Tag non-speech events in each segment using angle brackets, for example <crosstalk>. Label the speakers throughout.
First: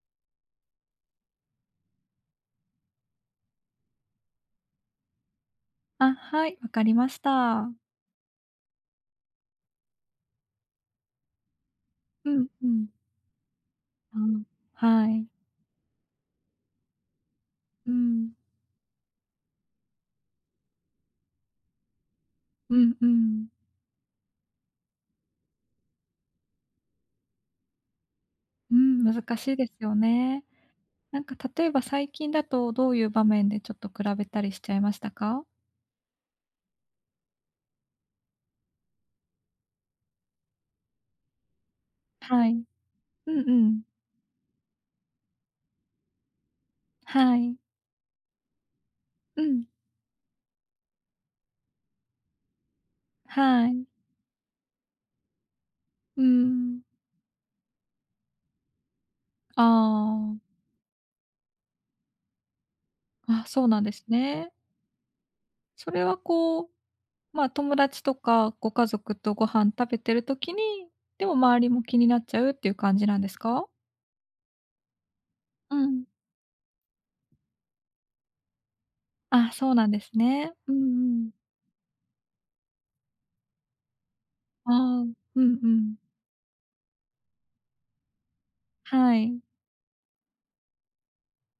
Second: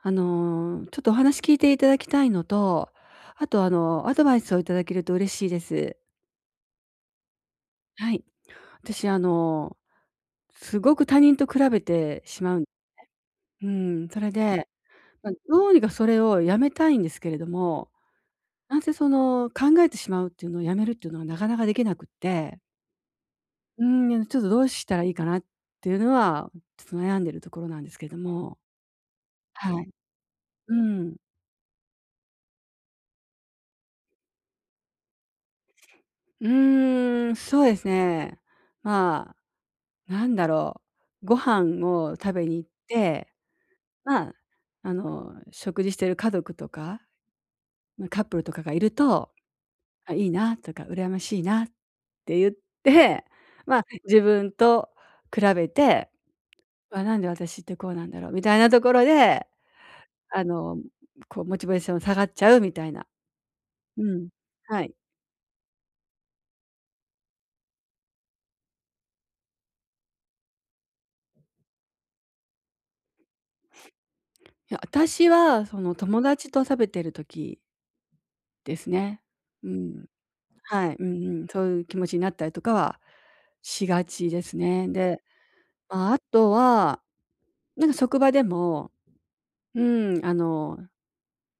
Speaker 1: ちょっとお話聞いていただきたいのと、あとアドバイスをいただけると嬉しいです。
Speaker 2: あ、はい、わかりました。
Speaker 1: はい。私、すごく他人と比べて
Speaker 2: う
Speaker 1: し
Speaker 2: ん
Speaker 1: まう。
Speaker 2: うん。
Speaker 1: うん、
Speaker 2: あ
Speaker 1: それ
Speaker 2: の
Speaker 1: で、
Speaker 2: はい。
Speaker 1: どうにかそれをやめたいんですけれど
Speaker 2: う
Speaker 1: も、
Speaker 2: ん。
Speaker 1: なんせその、考えてしまうっていうのをやめるっていうのがなかなかできなくって、
Speaker 2: うんうん。
Speaker 1: うちょっとどうしたらいいかなっていうのは、ちょっと悩んでるところなんですけれども。
Speaker 2: うん、難しいです
Speaker 1: はい。
Speaker 2: よね。
Speaker 1: うん。
Speaker 2: なんか例えば最近だとどういう場面でちょっと比べたりしちゃいましたか？
Speaker 1: そうですね。まあ、なんだろご飯を食べ
Speaker 2: は
Speaker 1: に
Speaker 2: い。
Speaker 1: 行って、
Speaker 2: うんうん。
Speaker 1: まあ、食事してる家族とか、
Speaker 2: はい。
Speaker 1: カップルとかがいると、
Speaker 2: うん。
Speaker 1: あ、いいなとか、羨ましいなって言って、
Speaker 2: は
Speaker 1: まあ、
Speaker 2: い。
Speaker 1: 自分と比べて、
Speaker 2: うん。
Speaker 1: あ、なんで私ってこうなんだろうみたいなところで、
Speaker 2: あ
Speaker 1: あ
Speaker 2: あ。
Speaker 1: の、こうモチベーション下がっちゃうみたいな。
Speaker 2: あ、そうなんで
Speaker 1: う
Speaker 2: す
Speaker 1: ん。
Speaker 2: ね。
Speaker 1: はい。
Speaker 2: それはこう、ま、友達とかご家族とご飯食べてる時に、でも周りも気になっちゃうっていう感じなんですか？
Speaker 1: いや、私は
Speaker 2: う
Speaker 1: その
Speaker 2: ん。
Speaker 1: 友達と食べてる時ですね。
Speaker 2: あ、
Speaker 1: う
Speaker 2: そうなんで
Speaker 1: ん。
Speaker 2: すね。うん
Speaker 1: はい。う
Speaker 2: う
Speaker 1: ん
Speaker 2: ん。
Speaker 1: うん。そういう気持ちになったりとかはしがちです
Speaker 2: ああ、
Speaker 1: ね。
Speaker 2: うん
Speaker 1: で、
Speaker 2: うん。
Speaker 1: まあ、あとは、なんか職場でも、
Speaker 2: はい、
Speaker 1: うん、あの、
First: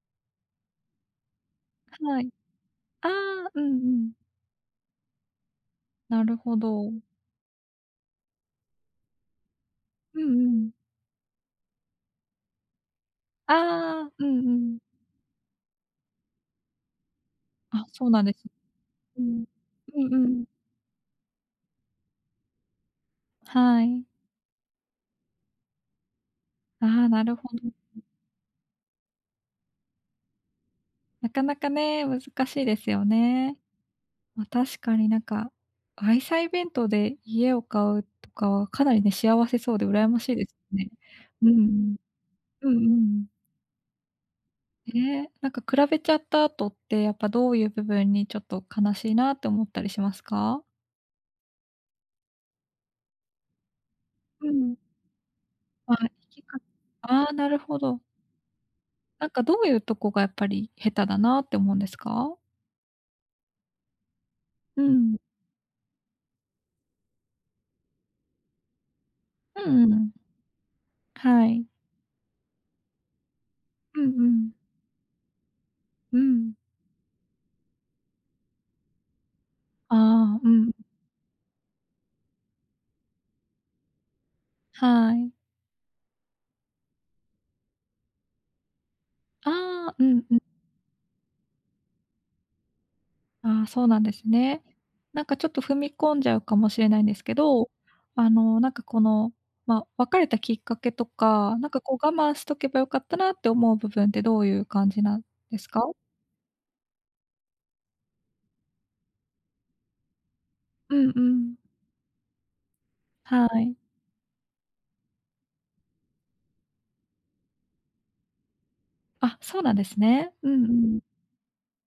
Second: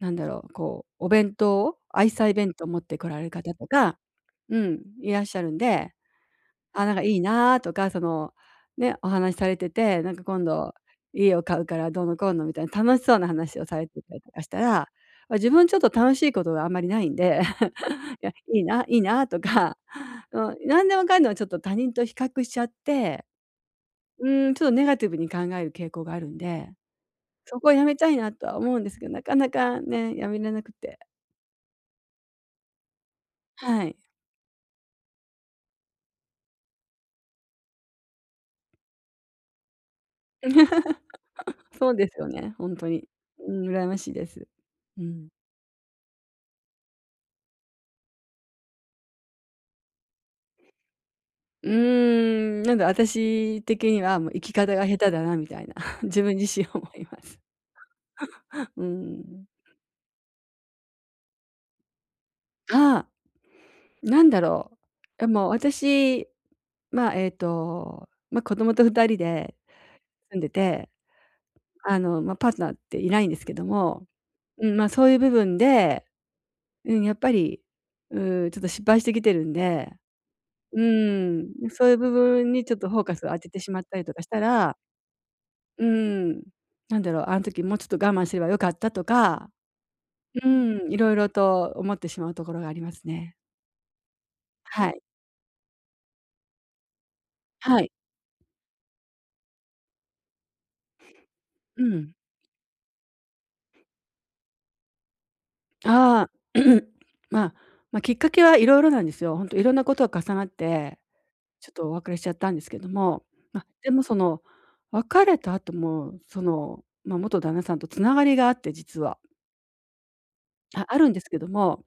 Speaker 1: こう、お弁当を愛
Speaker 2: はい。
Speaker 1: 妻弁当を持ってこ
Speaker 2: あ
Speaker 1: られる
Speaker 2: あ、
Speaker 1: 方
Speaker 2: うん
Speaker 1: と
Speaker 2: う
Speaker 1: か、
Speaker 2: ん。
Speaker 1: うん、いらっしゃるんで、
Speaker 2: なるほ
Speaker 1: あ、な
Speaker 2: ど。
Speaker 1: んかいいなとか、その、ね、お話しされてて、なん
Speaker 2: うん
Speaker 1: か今
Speaker 2: うん。
Speaker 1: 度家を買うからどうのこうのみたいな楽しそうな
Speaker 2: あ
Speaker 1: 話をされて
Speaker 2: あ、
Speaker 1: たり
Speaker 2: う
Speaker 1: と
Speaker 2: ん
Speaker 1: かした
Speaker 2: うん。
Speaker 1: ら、あ、自分ちょっと楽しいことがあんまりないんで、
Speaker 2: あ、そう
Speaker 1: <laughs>
Speaker 2: なん
Speaker 1: いや、
Speaker 2: ですね。
Speaker 1: いいな、いい
Speaker 2: う
Speaker 1: なと
Speaker 2: ん。
Speaker 1: か、
Speaker 2: うんう
Speaker 1: <laughs>
Speaker 2: ん。
Speaker 1: うん、何でもかんでもちょっと他人と比較しちゃって、
Speaker 2: はい。
Speaker 1: うん、ちょっとネガティブに考える傾向があるんで、
Speaker 2: ああ、なるほ
Speaker 1: そこを
Speaker 2: ど。
Speaker 1: やめたいなとは思うんですけど、なかなかね、やめれなくて。
Speaker 2: なかなかね、難しいですよね。
Speaker 1: はい。
Speaker 2: ま、確かになんか、愛妻弁当で家を買うとかは、かなりね、幸せそうで羨ましいですね。うんう
Speaker 1: <laughs> そう
Speaker 2: ん。
Speaker 1: ですよね、
Speaker 2: う
Speaker 1: 本
Speaker 2: ん
Speaker 1: 当
Speaker 2: う
Speaker 1: に。
Speaker 2: ん。
Speaker 1: うん、羨ましいです。
Speaker 2: え
Speaker 1: うん。
Speaker 2: え、なんか比べちゃった後って、やっぱどういう部分にちょっと悲しいなって思ったりしますか？
Speaker 1: うーなんで私的には、もう生
Speaker 2: う
Speaker 1: き方
Speaker 2: ん。
Speaker 1: が下手だなみたいな、
Speaker 2: あ、
Speaker 1: <laughs>
Speaker 2: 弾
Speaker 1: 自分
Speaker 2: き
Speaker 1: 自
Speaker 2: か
Speaker 1: 身思いま
Speaker 2: ああ、
Speaker 1: す。
Speaker 2: なるほど。
Speaker 1: <laughs> う
Speaker 2: なんか
Speaker 1: ん。
Speaker 2: どういうとこがやっぱり下手だなって思うんですか？
Speaker 1: あなんだろう。
Speaker 2: うん。
Speaker 1: でも私、まあ、子供と2人で
Speaker 2: うんうん。
Speaker 1: 住んでて、
Speaker 2: はい。
Speaker 1: まあ、パートナーっていないんですけど
Speaker 2: うん
Speaker 1: も、
Speaker 2: うん。
Speaker 1: そういう部分で、
Speaker 2: うん。
Speaker 1: うん、やっぱり、うちょっと失敗してきてるんで、
Speaker 2: ああ、うん。
Speaker 1: うそういう部分にちょっとフォーカスを当ててしまったりとかしたら、
Speaker 2: はい。
Speaker 1: うん。なんだろう、あの時もうちょっと我慢すればよかったとか、
Speaker 2: ああ、うんうん。
Speaker 1: うん、いろいろと思ってしまうところがありますね。
Speaker 2: ああ、そうなんですね。
Speaker 1: はい。
Speaker 2: なんかちょっと踏み込んじゃうかもしれないんですけど、
Speaker 1: はい。
Speaker 2: あの、なんかこの、ま、別れたきっかけとか、なんか
Speaker 1: う
Speaker 2: こう我
Speaker 1: ん。
Speaker 2: 慢しとけばよかったなって思う部分ってどういう感じなんですか？
Speaker 1: ああ、<clears throat> まあ、まあ、きっかけはいろいろなんですよ。本当いろんなことが重なっ
Speaker 2: う
Speaker 1: て、
Speaker 2: んうん。
Speaker 1: ちょっとお別れしちゃったんですけども、
Speaker 2: は
Speaker 1: まあ、
Speaker 2: い。
Speaker 1: でもその、別れた後も、その、まあ、元旦那さんとつながりがあって実は。
Speaker 2: あ、そうなんですね。うんう
Speaker 1: ああ
Speaker 2: ん。
Speaker 1: るんですけども、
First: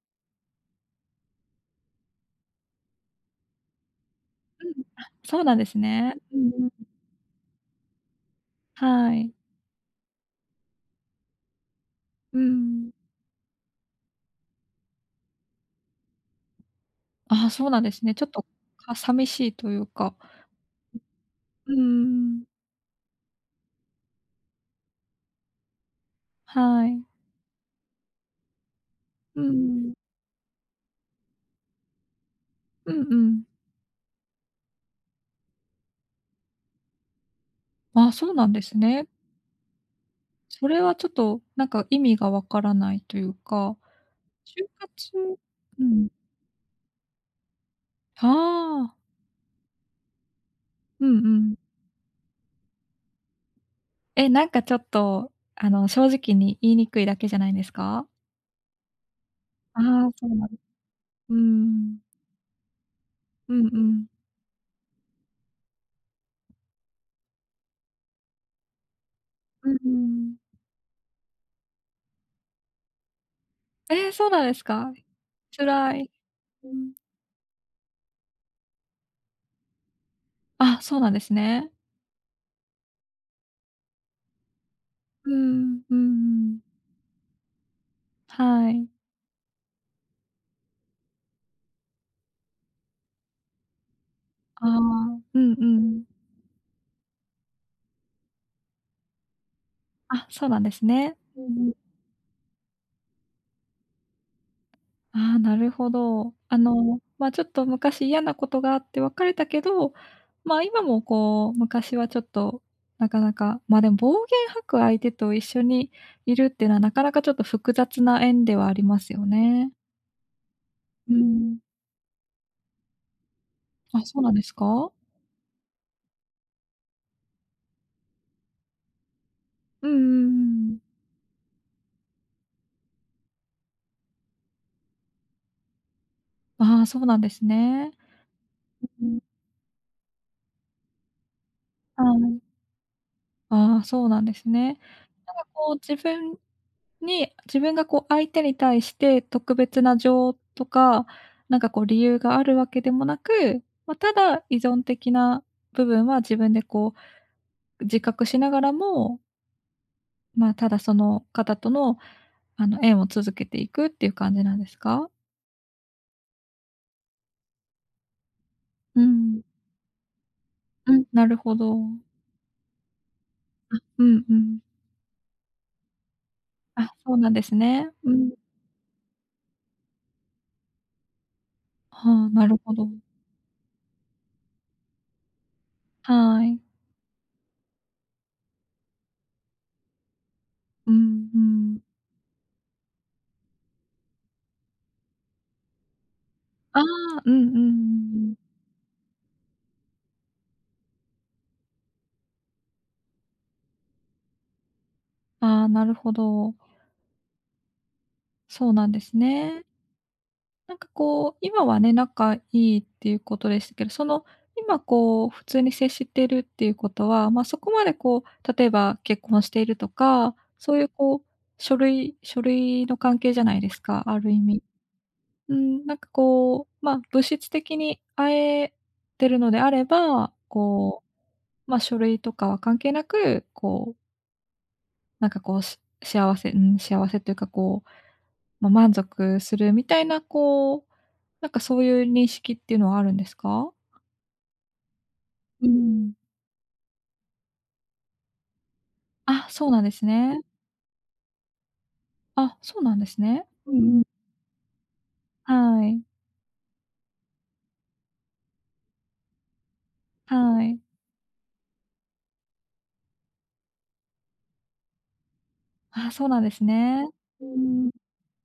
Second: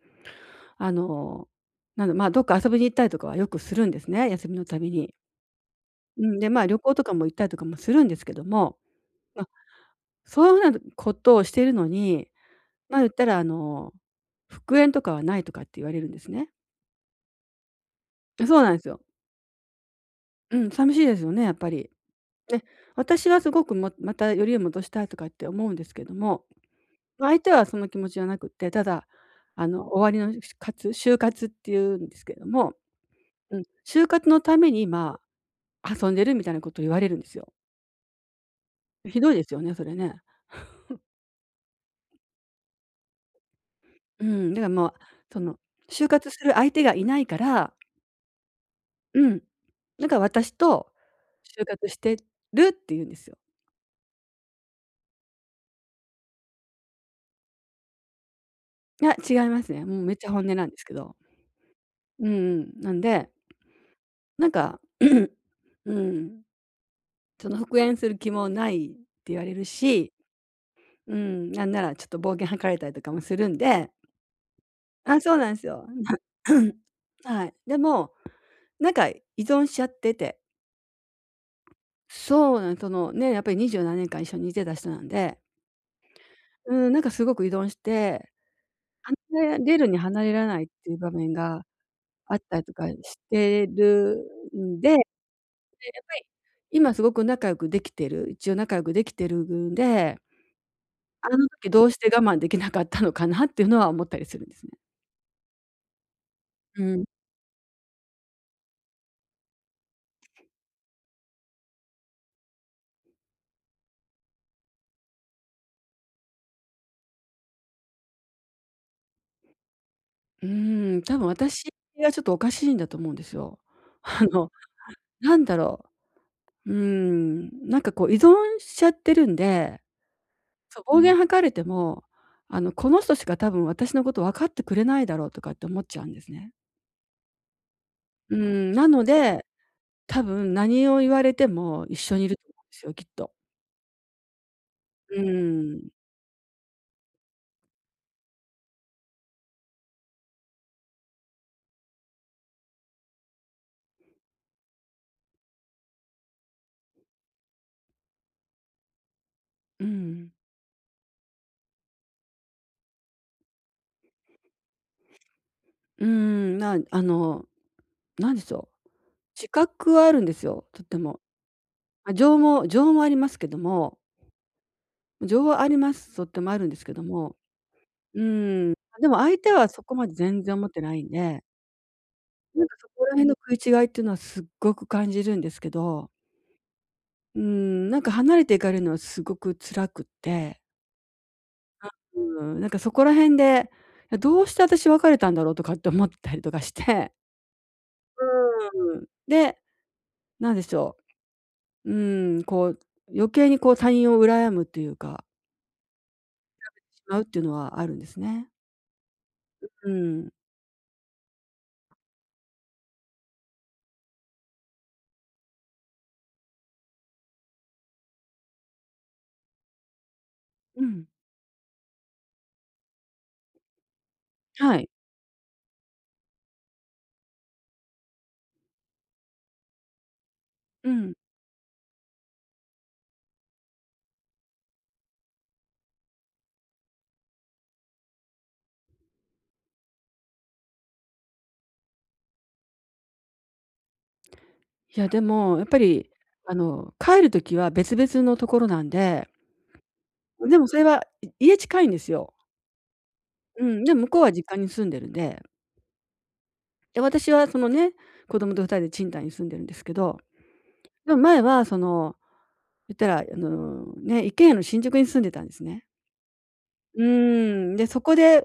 Speaker 1: あの、なんだ、まあ、どっか遊びに行ったりとかはよくするんですね、休み
Speaker 2: う
Speaker 1: のた
Speaker 2: ん。
Speaker 1: び
Speaker 2: あ、
Speaker 1: に。
Speaker 2: そうなんですね。
Speaker 1: う
Speaker 2: う
Speaker 1: ん、で、
Speaker 2: ん
Speaker 1: まあ、
Speaker 2: う
Speaker 1: 旅
Speaker 2: ん。
Speaker 1: 行とかも行ったりとかもするんですけども、
Speaker 2: はい。
Speaker 1: まあ、そういうふうなことをしているのに、
Speaker 2: うん。
Speaker 1: まあ、言ったら「復縁とかはない」とかって言われるんですね。
Speaker 2: ああ、そうなんですね。ちょっと、
Speaker 1: そうなんです
Speaker 2: か
Speaker 1: よ。
Speaker 2: 寂しいというか。
Speaker 1: うん、寂しいですよね、やっぱ
Speaker 2: うんうんう
Speaker 1: り。
Speaker 2: ん。
Speaker 1: で、私はすごくもまたよりを戻したいとかって思うんですけども、
Speaker 2: はい。
Speaker 1: ま、相手はその気持ちじゃなくって、ただ
Speaker 2: うんう
Speaker 1: あの
Speaker 2: ん。
Speaker 1: 終わりの活就活っていうんですけれども、
Speaker 2: うんうん。
Speaker 1: うん、就活のために、まあ、遊んでるみたいなことを言われるんですよ。
Speaker 2: ああ、そうなんですね。
Speaker 1: ひどいですよね、それね。
Speaker 2: それはちょっと、なんか意味がわからないというか、
Speaker 1: うん、だか
Speaker 2: 就
Speaker 1: らも
Speaker 2: 活
Speaker 1: う、その、
Speaker 2: う
Speaker 1: 就
Speaker 2: ん。
Speaker 1: 活する相手がいないから、
Speaker 2: ああ、
Speaker 1: うん、だから私と
Speaker 2: うんうん。
Speaker 1: 就活してるって言うんですよ。
Speaker 2: え、なんかちょっと、あの、正直に言いにくいだけじゃないですか？
Speaker 1: いや、違います
Speaker 2: あ
Speaker 1: ね。もう
Speaker 2: あ、
Speaker 1: めっ
Speaker 2: そ
Speaker 1: ちゃ
Speaker 2: う
Speaker 1: 本
Speaker 2: なん、
Speaker 1: 音なんですけど。
Speaker 2: うーん。
Speaker 1: うんうん。なんで、
Speaker 2: うんうん。
Speaker 1: なんか、<clears throat> うん、その復縁する気もないって言われる
Speaker 2: うんう
Speaker 1: し、
Speaker 2: ん。
Speaker 1: うん、なんならちょっと暴言吐かれたりとかもするんで、
Speaker 2: ええ、そうなんですか？
Speaker 1: あ、そうなんですよ。
Speaker 2: 辛い。うん。
Speaker 1: <clears throat> はい。でも、なんか依存しちゃってて、
Speaker 2: あ、そうなんですね。
Speaker 1: そうなん、そのね、やっぱり27年間一緒にいてた人なん
Speaker 2: う
Speaker 1: で、
Speaker 2: ん、うんうん。
Speaker 1: うん、なんかすごく依存して、
Speaker 2: はい。
Speaker 1: 離れれるに離れられないっていう場面があったりとかしてる
Speaker 2: あ
Speaker 1: ん
Speaker 2: あ、
Speaker 1: で、やっ
Speaker 2: うんうん。
Speaker 1: ぱり今すごく仲良くできてる、一応仲良くできてるんで、
Speaker 2: あ、そうなんですね。
Speaker 1: あ
Speaker 2: うん
Speaker 1: の時
Speaker 2: う
Speaker 1: ど
Speaker 2: ん。
Speaker 1: うして我慢できなかったのかなっていうのは思ったりするんですね。
Speaker 2: ああ、なるほど。あ
Speaker 1: う
Speaker 2: の、
Speaker 1: ん。
Speaker 2: まあ、ちょっと昔嫌なことがあって別れたけど、まあ、今もこう、昔はちょっとなかなか、まあ、でも暴言吐く相手と一緒にいるっていうのはなかなかちょっと複雑な縁ではありますよね。う
Speaker 1: 多分
Speaker 2: ん。
Speaker 1: 私がちょっとおかしいんだと思うんですよ。
Speaker 2: あ、そ
Speaker 1: あ
Speaker 2: うなんで
Speaker 1: の、
Speaker 2: すか？
Speaker 1: なんだろなんかこう依存しちゃってるんで、
Speaker 2: うんうんうんうん。
Speaker 1: そう、暴言吐かれても、あの、この人しか多分私のこと分かってくれないだろうとかって思っちゃうんですね。
Speaker 2: ああ、そうなんですね。
Speaker 1: うーなの
Speaker 2: うん。
Speaker 1: で、多分何を言われても一
Speaker 2: は
Speaker 1: 緒にいる
Speaker 2: い。
Speaker 1: と思うんですよ、きっと。
Speaker 2: ああ、そうなんですね。
Speaker 1: う
Speaker 2: なんかこう
Speaker 1: ーん、
Speaker 2: 自分に自分がこう相手に対して特別な情とか、なんかこう理由があるわけでもなく、ま、ただ依存的な部分は自分でこう自覚しながらも、
Speaker 1: うん、
Speaker 2: まあ、ただその方との、あの、縁を続けていくっていう感じなんですか？
Speaker 1: あの、なんでしょう、
Speaker 2: うん。
Speaker 1: 自覚はあるんですよ、とって
Speaker 2: うん、
Speaker 1: も。
Speaker 2: なるほど。
Speaker 1: ま、情もありますけども、
Speaker 2: うんうん。
Speaker 1: 情はあります、とってもあるんです
Speaker 2: あ、
Speaker 1: けど
Speaker 2: そうなん
Speaker 1: も、
Speaker 2: ですね。う
Speaker 1: う
Speaker 2: ん。
Speaker 1: ーん、でも相手はそこまで全然思ってないんで、
Speaker 2: はあ、なる
Speaker 1: なん
Speaker 2: ほ
Speaker 1: かそ
Speaker 2: ど。
Speaker 1: こら辺の食い違いっていうのはすっごく感じるんですけど。
Speaker 2: はい。
Speaker 1: なんか離れていかれるのはすごく辛くって、
Speaker 2: うんうん。
Speaker 1: なんかそこら辺で、いや、どうして私別れたんだろうとかって思ったりとかし
Speaker 2: あ
Speaker 1: て。
Speaker 2: あ、うんうんうんうん。
Speaker 1: うーん。<laughs> で、なんでしょう、うーん、こう余計にこう他人を羨むというか、
Speaker 2: ああ、なるほど。
Speaker 1: しまうっていうのはあるんですね。
Speaker 2: そうなんですね。
Speaker 1: うん。
Speaker 2: なんかこう、今はね、仲いいっていうことでしたけど、その、今こう、普通に接してるっていうことは、ま、そこまでこう、例えば結婚しているとか、そう
Speaker 1: う
Speaker 2: いう
Speaker 1: ん。
Speaker 2: こう、書類の関係じゃないですか、ある意味。
Speaker 1: はい。
Speaker 2: うん、なんかこう、ま、物質的に会えてるのであれば、
Speaker 1: う
Speaker 2: こ
Speaker 1: ん。
Speaker 2: う、ま、書類とかは関係なく、こうなんかこう、し幸せうん、幸せというかこう、ま、満足するみたいな、こう、なんかそういう認識っていうのはあるんですか？
Speaker 1: いやでも、や
Speaker 2: う
Speaker 1: っ
Speaker 2: ー
Speaker 1: ぱり
Speaker 2: ん。
Speaker 1: あの、帰る時は別々のところなんで、
Speaker 2: あ、そうなんですね。
Speaker 1: でもそれは、家近いんですよ。
Speaker 2: あ、そうなんですね。
Speaker 1: う
Speaker 2: うん
Speaker 1: ん、で
Speaker 2: う
Speaker 1: も
Speaker 2: ん。
Speaker 1: 向こうは実家に住んでるんで。
Speaker 2: はい、
Speaker 1: で、私はそのね、子供と二人で賃貸に住んでるんですけど、
Speaker 2: はい。
Speaker 1: でも前はその、言ったら、あの、ね、一軒家の新宿に住んでたんですね。
Speaker 2: あ、そうなんです
Speaker 1: う
Speaker 2: ね。うー
Speaker 1: ーん、で、
Speaker 2: ん、
Speaker 1: そこで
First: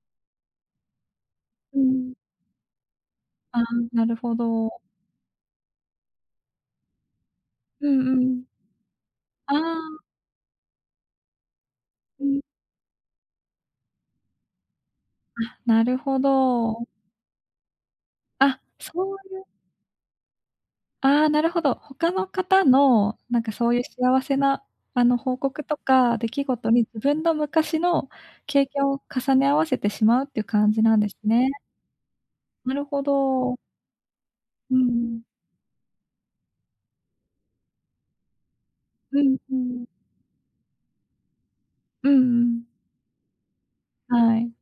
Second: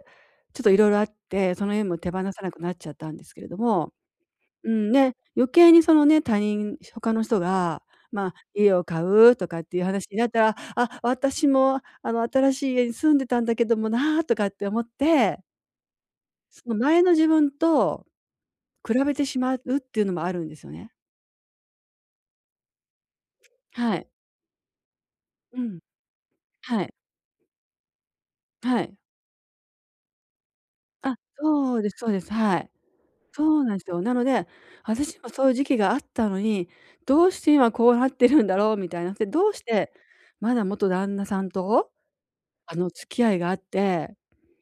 Speaker 1: ちょっといろいろあって、その
Speaker 2: う
Speaker 1: 家も手
Speaker 2: ん。
Speaker 1: 放さなくなっちゃったんですけれど
Speaker 2: ああ、
Speaker 1: も、
Speaker 2: なるほ
Speaker 1: う
Speaker 2: ど。
Speaker 1: ん、ね、余計にそのね、他の人が、
Speaker 2: うんう
Speaker 1: まあ、
Speaker 2: ん。
Speaker 1: 家を買うと
Speaker 2: あ
Speaker 1: かっていう話に
Speaker 2: あ。
Speaker 1: なったら、あ、私もあの、
Speaker 2: うん。
Speaker 1: 新しい家に住んでたんだけどもなとかって思って、
Speaker 2: あ、なるほ
Speaker 1: その
Speaker 2: ど。
Speaker 1: 前の自分と
Speaker 2: あ、そ
Speaker 1: 比べ
Speaker 2: う
Speaker 1: てしまうっていうのもあるんですよね。
Speaker 2: ああ、なるほど。他の方の、なんかそういう
Speaker 1: はい。
Speaker 2: 幸せな、あの、報
Speaker 1: う
Speaker 2: 告と
Speaker 1: ん。
Speaker 2: か出来事に
Speaker 1: はい、
Speaker 2: 自分の昔の経
Speaker 1: は
Speaker 2: 験
Speaker 1: い。
Speaker 2: を重ね合わせてしまうっていう感じなんで
Speaker 1: あ、
Speaker 2: すね。
Speaker 1: そうですそうです。はい。
Speaker 2: なるほ
Speaker 1: そ
Speaker 2: ど。
Speaker 1: うなんですよ。なので、
Speaker 2: う
Speaker 1: 私
Speaker 2: ん。
Speaker 1: もそういう時期があったのに、どうして今こうなってるんだろうみたいな。
Speaker 2: う
Speaker 1: で、
Speaker 2: ん
Speaker 1: どう
Speaker 2: う
Speaker 1: し
Speaker 2: ん。
Speaker 1: てまだ元旦那さんと、
Speaker 2: うんうん。
Speaker 1: あの、付き合いがあって、
Speaker 2: はい。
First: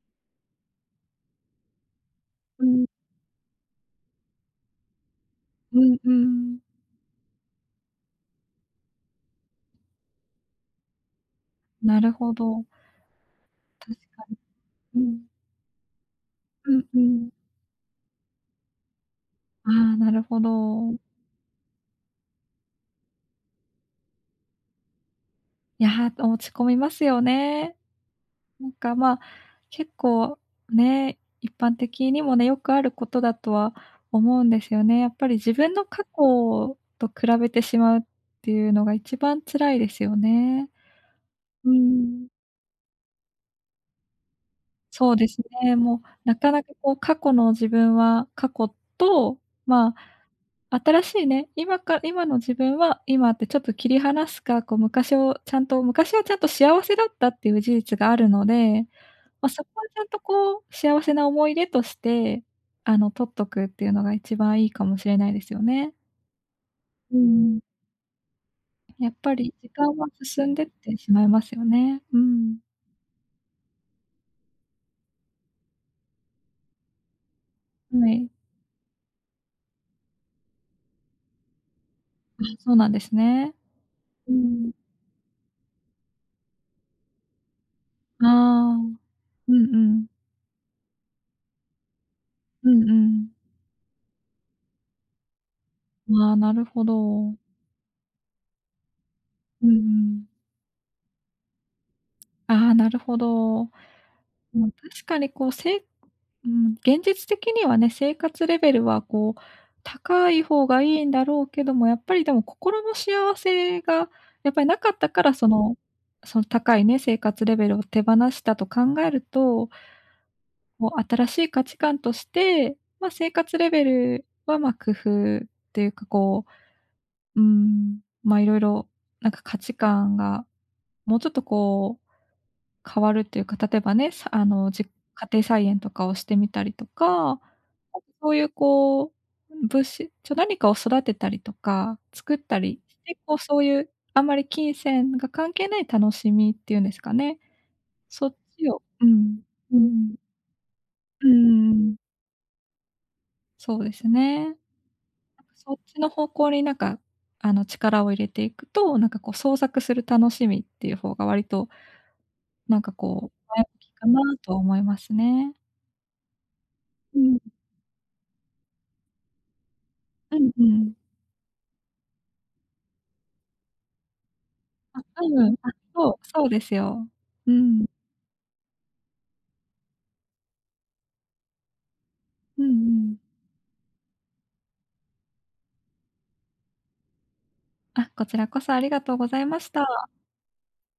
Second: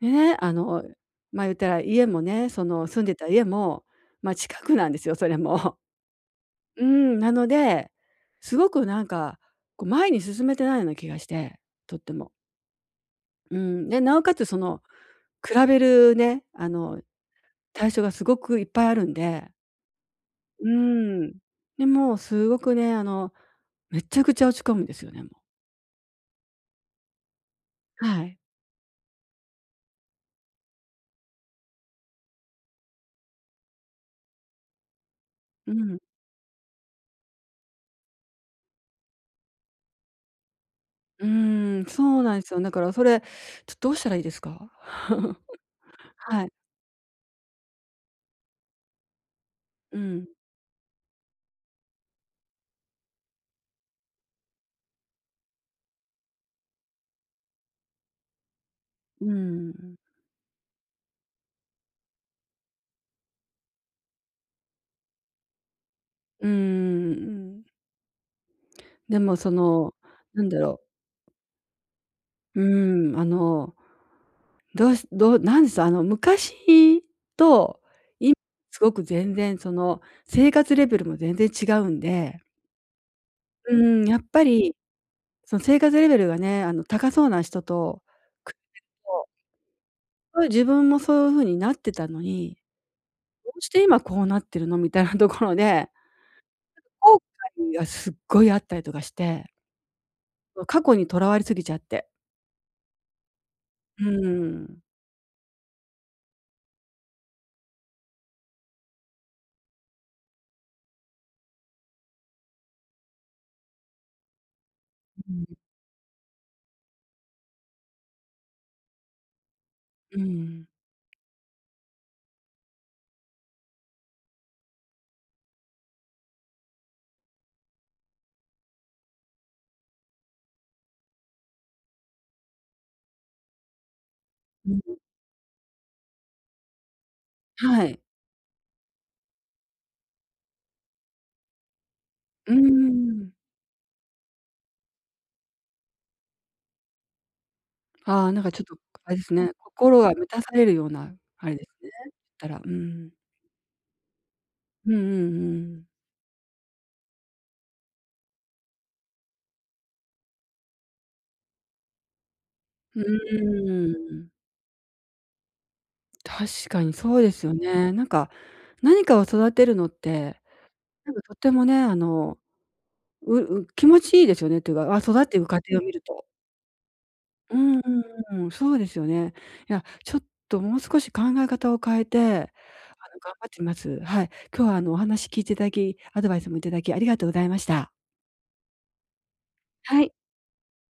Speaker 1: でね、あの、ま、言ったら家もね、そ
Speaker 2: う
Speaker 1: の
Speaker 2: ん。
Speaker 1: 住んでた家も、ま、近くなんですよ、それも。
Speaker 2: うんうん。
Speaker 1: <laughs> うん、なので、すごくなんか、こう前に進めてないような気がして、とっ
Speaker 2: なる
Speaker 1: ても。
Speaker 2: ほど。
Speaker 1: うん、
Speaker 2: 確
Speaker 1: で、なお
Speaker 2: か
Speaker 1: かつその
Speaker 2: に。うん。
Speaker 1: 比べるね、あ
Speaker 2: うん
Speaker 1: の
Speaker 2: うん。
Speaker 1: 対象がすごくいっぱいあるんで。
Speaker 2: ああ、なるほ
Speaker 1: う
Speaker 2: ど。
Speaker 1: ーん。で、もすごくね、あの、めちゃくちゃ落ち込むんですよね、もう。
Speaker 2: いや、落ち込みますよね。
Speaker 1: はい。
Speaker 2: なんか、まあ、結構ね、一般的にもね、よくあることだとは思うんですよね。やっぱり自
Speaker 1: う。
Speaker 2: 分の
Speaker 1: ん。
Speaker 2: 過去と比べてしまうっていうのが一番辛いですよね。うー
Speaker 1: そう
Speaker 2: ん、
Speaker 1: なんですよ。だからそれ、ちょっとどうしたらいいですか？
Speaker 2: そうで
Speaker 1: <laughs>
Speaker 2: すね。もうな
Speaker 1: は
Speaker 2: か
Speaker 1: い。
Speaker 2: なかこう過去の自分は過去と、ま
Speaker 1: うん。
Speaker 2: あ、新しいね、今の自分は今ってちょっと切り離すか、こう昔はちゃんと幸せだったっていう事実があるので、
Speaker 1: う
Speaker 2: ま、そこ
Speaker 1: ー
Speaker 2: は
Speaker 1: ん。
Speaker 2: ちゃんとこう、幸せな思い出として、あの、取っとくっていうのが一番いいかもしれないですよね。
Speaker 1: うー
Speaker 2: うん。
Speaker 1: ん。
Speaker 2: やっ
Speaker 1: で
Speaker 2: ぱ
Speaker 1: もそ
Speaker 2: り時
Speaker 1: の、
Speaker 2: 間は
Speaker 1: な
Speaker 2: 進
Speaker 1: ん
Speaker 2: ん
Speaker 1: だ
Speaker 2: でっ
Speaker 1: ろ
Speaker 2: てしまいますよね。うん。
Speaker 1: う、うーん、あの、どうなんです、あの、昔と
Speaker 2: はい。
Speaker 1: 今、すごく全然その、生活レベルも全然違うんで、
Speaker 2: あ、そうなんですね。
Speaker 1: やっ
Speaker 2: う
Speaker 1: ぱ
Speaker 2: ん。
Speaker 1: りその生活レベルがね、あの、高そうな人と
Speaker 2: あ
Speaker 1: 来る
Speaker 2: あ。
Speaker 1: と、
Speaker 2: うんうん。
Speaker 1: そう自分もそういう風になってたのに、
Speaker 2: うんうん。
Speaker 1: どうして今こうなってるのみたいなところで、
Speaker 2: ああ、なるほ
Speaker 1: 後
Speaker 2: ど。
Speaker 1: 悔がすっごいあったりとかして、
Speaker 2: うんうん。
Speaker 1: もう過去にとらわれすぎちゃって。
Speaker 2: ああ、なるほど。
Speaker 1: うー
Speaker 2: ま、
Speaker 1: ん。
Speaker 2: 確かにこう、うん、現実的にはね、生活レベルはこう、高い方がいいんだろうけども、やっぱりでも心の幸せがやっぱりなかったから、その高いね、生活レベルを手放したと考えると、
Speaker 1: うん。
Speaker 2: こう新しい価値観として、まあ、生活レベルは、ま、工夫っていうかこう、うん、ま、いろいろなんか価値観がもうちょっとこう変わるっていうか、例えばね、さあ
Speaker 1: う
Speaker 2: の、じ
Speaker 1: ん。
Speaker 2: 家庭菜園とかをしてみたりとか、あ
Speaker 1: はい。
Speaker 2: とそういうこう、物資ちょ何かを育てたりとか、作っ
Speaker 1: うー
Speaker 2: たりして、
Speaker 1: ん。
Speaker 2: こうそういうあんまり金銭が関係ない楽しみっていうんですかね、
Speaker 1: あ
Speaker 2: そ
Speaker 1: あ、
Speaker 2: っ
Speaker 1: なんかちょっ
Speaker 2: ち
Speaker 1: と
Speaker 2: をう
Speaker 1: あれです
Speaker 2: ん、
Speaker 1: ね、
Speaker 2: う
Speaker 1: 心が
Speaker 2: ん、
Speaker 1: 満たされるような
Speaker 2: う
Speaker 1: あれで
Speaker 2: んう
Speaker 1: すね。
Speaker 2: ん、
Speaker 1: たら、うん。
Speaker 2: そうですね。
Speaker 1: うんうんう
Speaker 2: そっ
Speaker 1: ん。
Speaker 2: ちの方向になんか、あの、力を入れていくと、なんかこう創作する楽しみっていう方が割となんか
Speaker 1: う
Speaker 2: こう前向
Speaker 1: ー
Speaker 2: きかな
Speaker 1: ん。
Speaker 2: とは思いますね。
Speaker 1: 確かにそ
Speaker 2: う
Speaker 1: うで
Speaker 2: ん。
Speaker 1: すよね。なんか、何かを育てるのっ
Speaker 2: う
Speaker 1: て、
Speaker 2: んうん。
Speaker 1: なんかとってもね、あの、気持ちいいですよねっていうか、あ、育っ
Speaker 2: う
Speaker 1: て
Speaker 2: ん
Speaker 1: いく
Speaker 2: うん。
Speaker 1: 過
Speaker 2: あ、
Speaker 1: 程を見る
Speaker 2: そ
Speaker 1: と。
Speaker 2: う、そうですよ。う
Speaker 1: うん
Speaker 2: ん。
Speaker 1: うんうん、そうですよね。いや、ちょっともう少し考え方を変えて、
Speaker 2: うんう
Speaker 1: あの、
Speaker 2: ん。
Speaker 1: 頑張ってみます。はい。今日はあの、お話聞いていただき、アドバイスもいただきありがとうございました。
Speaker 2: あ、こちらこそありがとうございまし
Speaker 1: は
Speaker 2: た。
Speaker 1: い。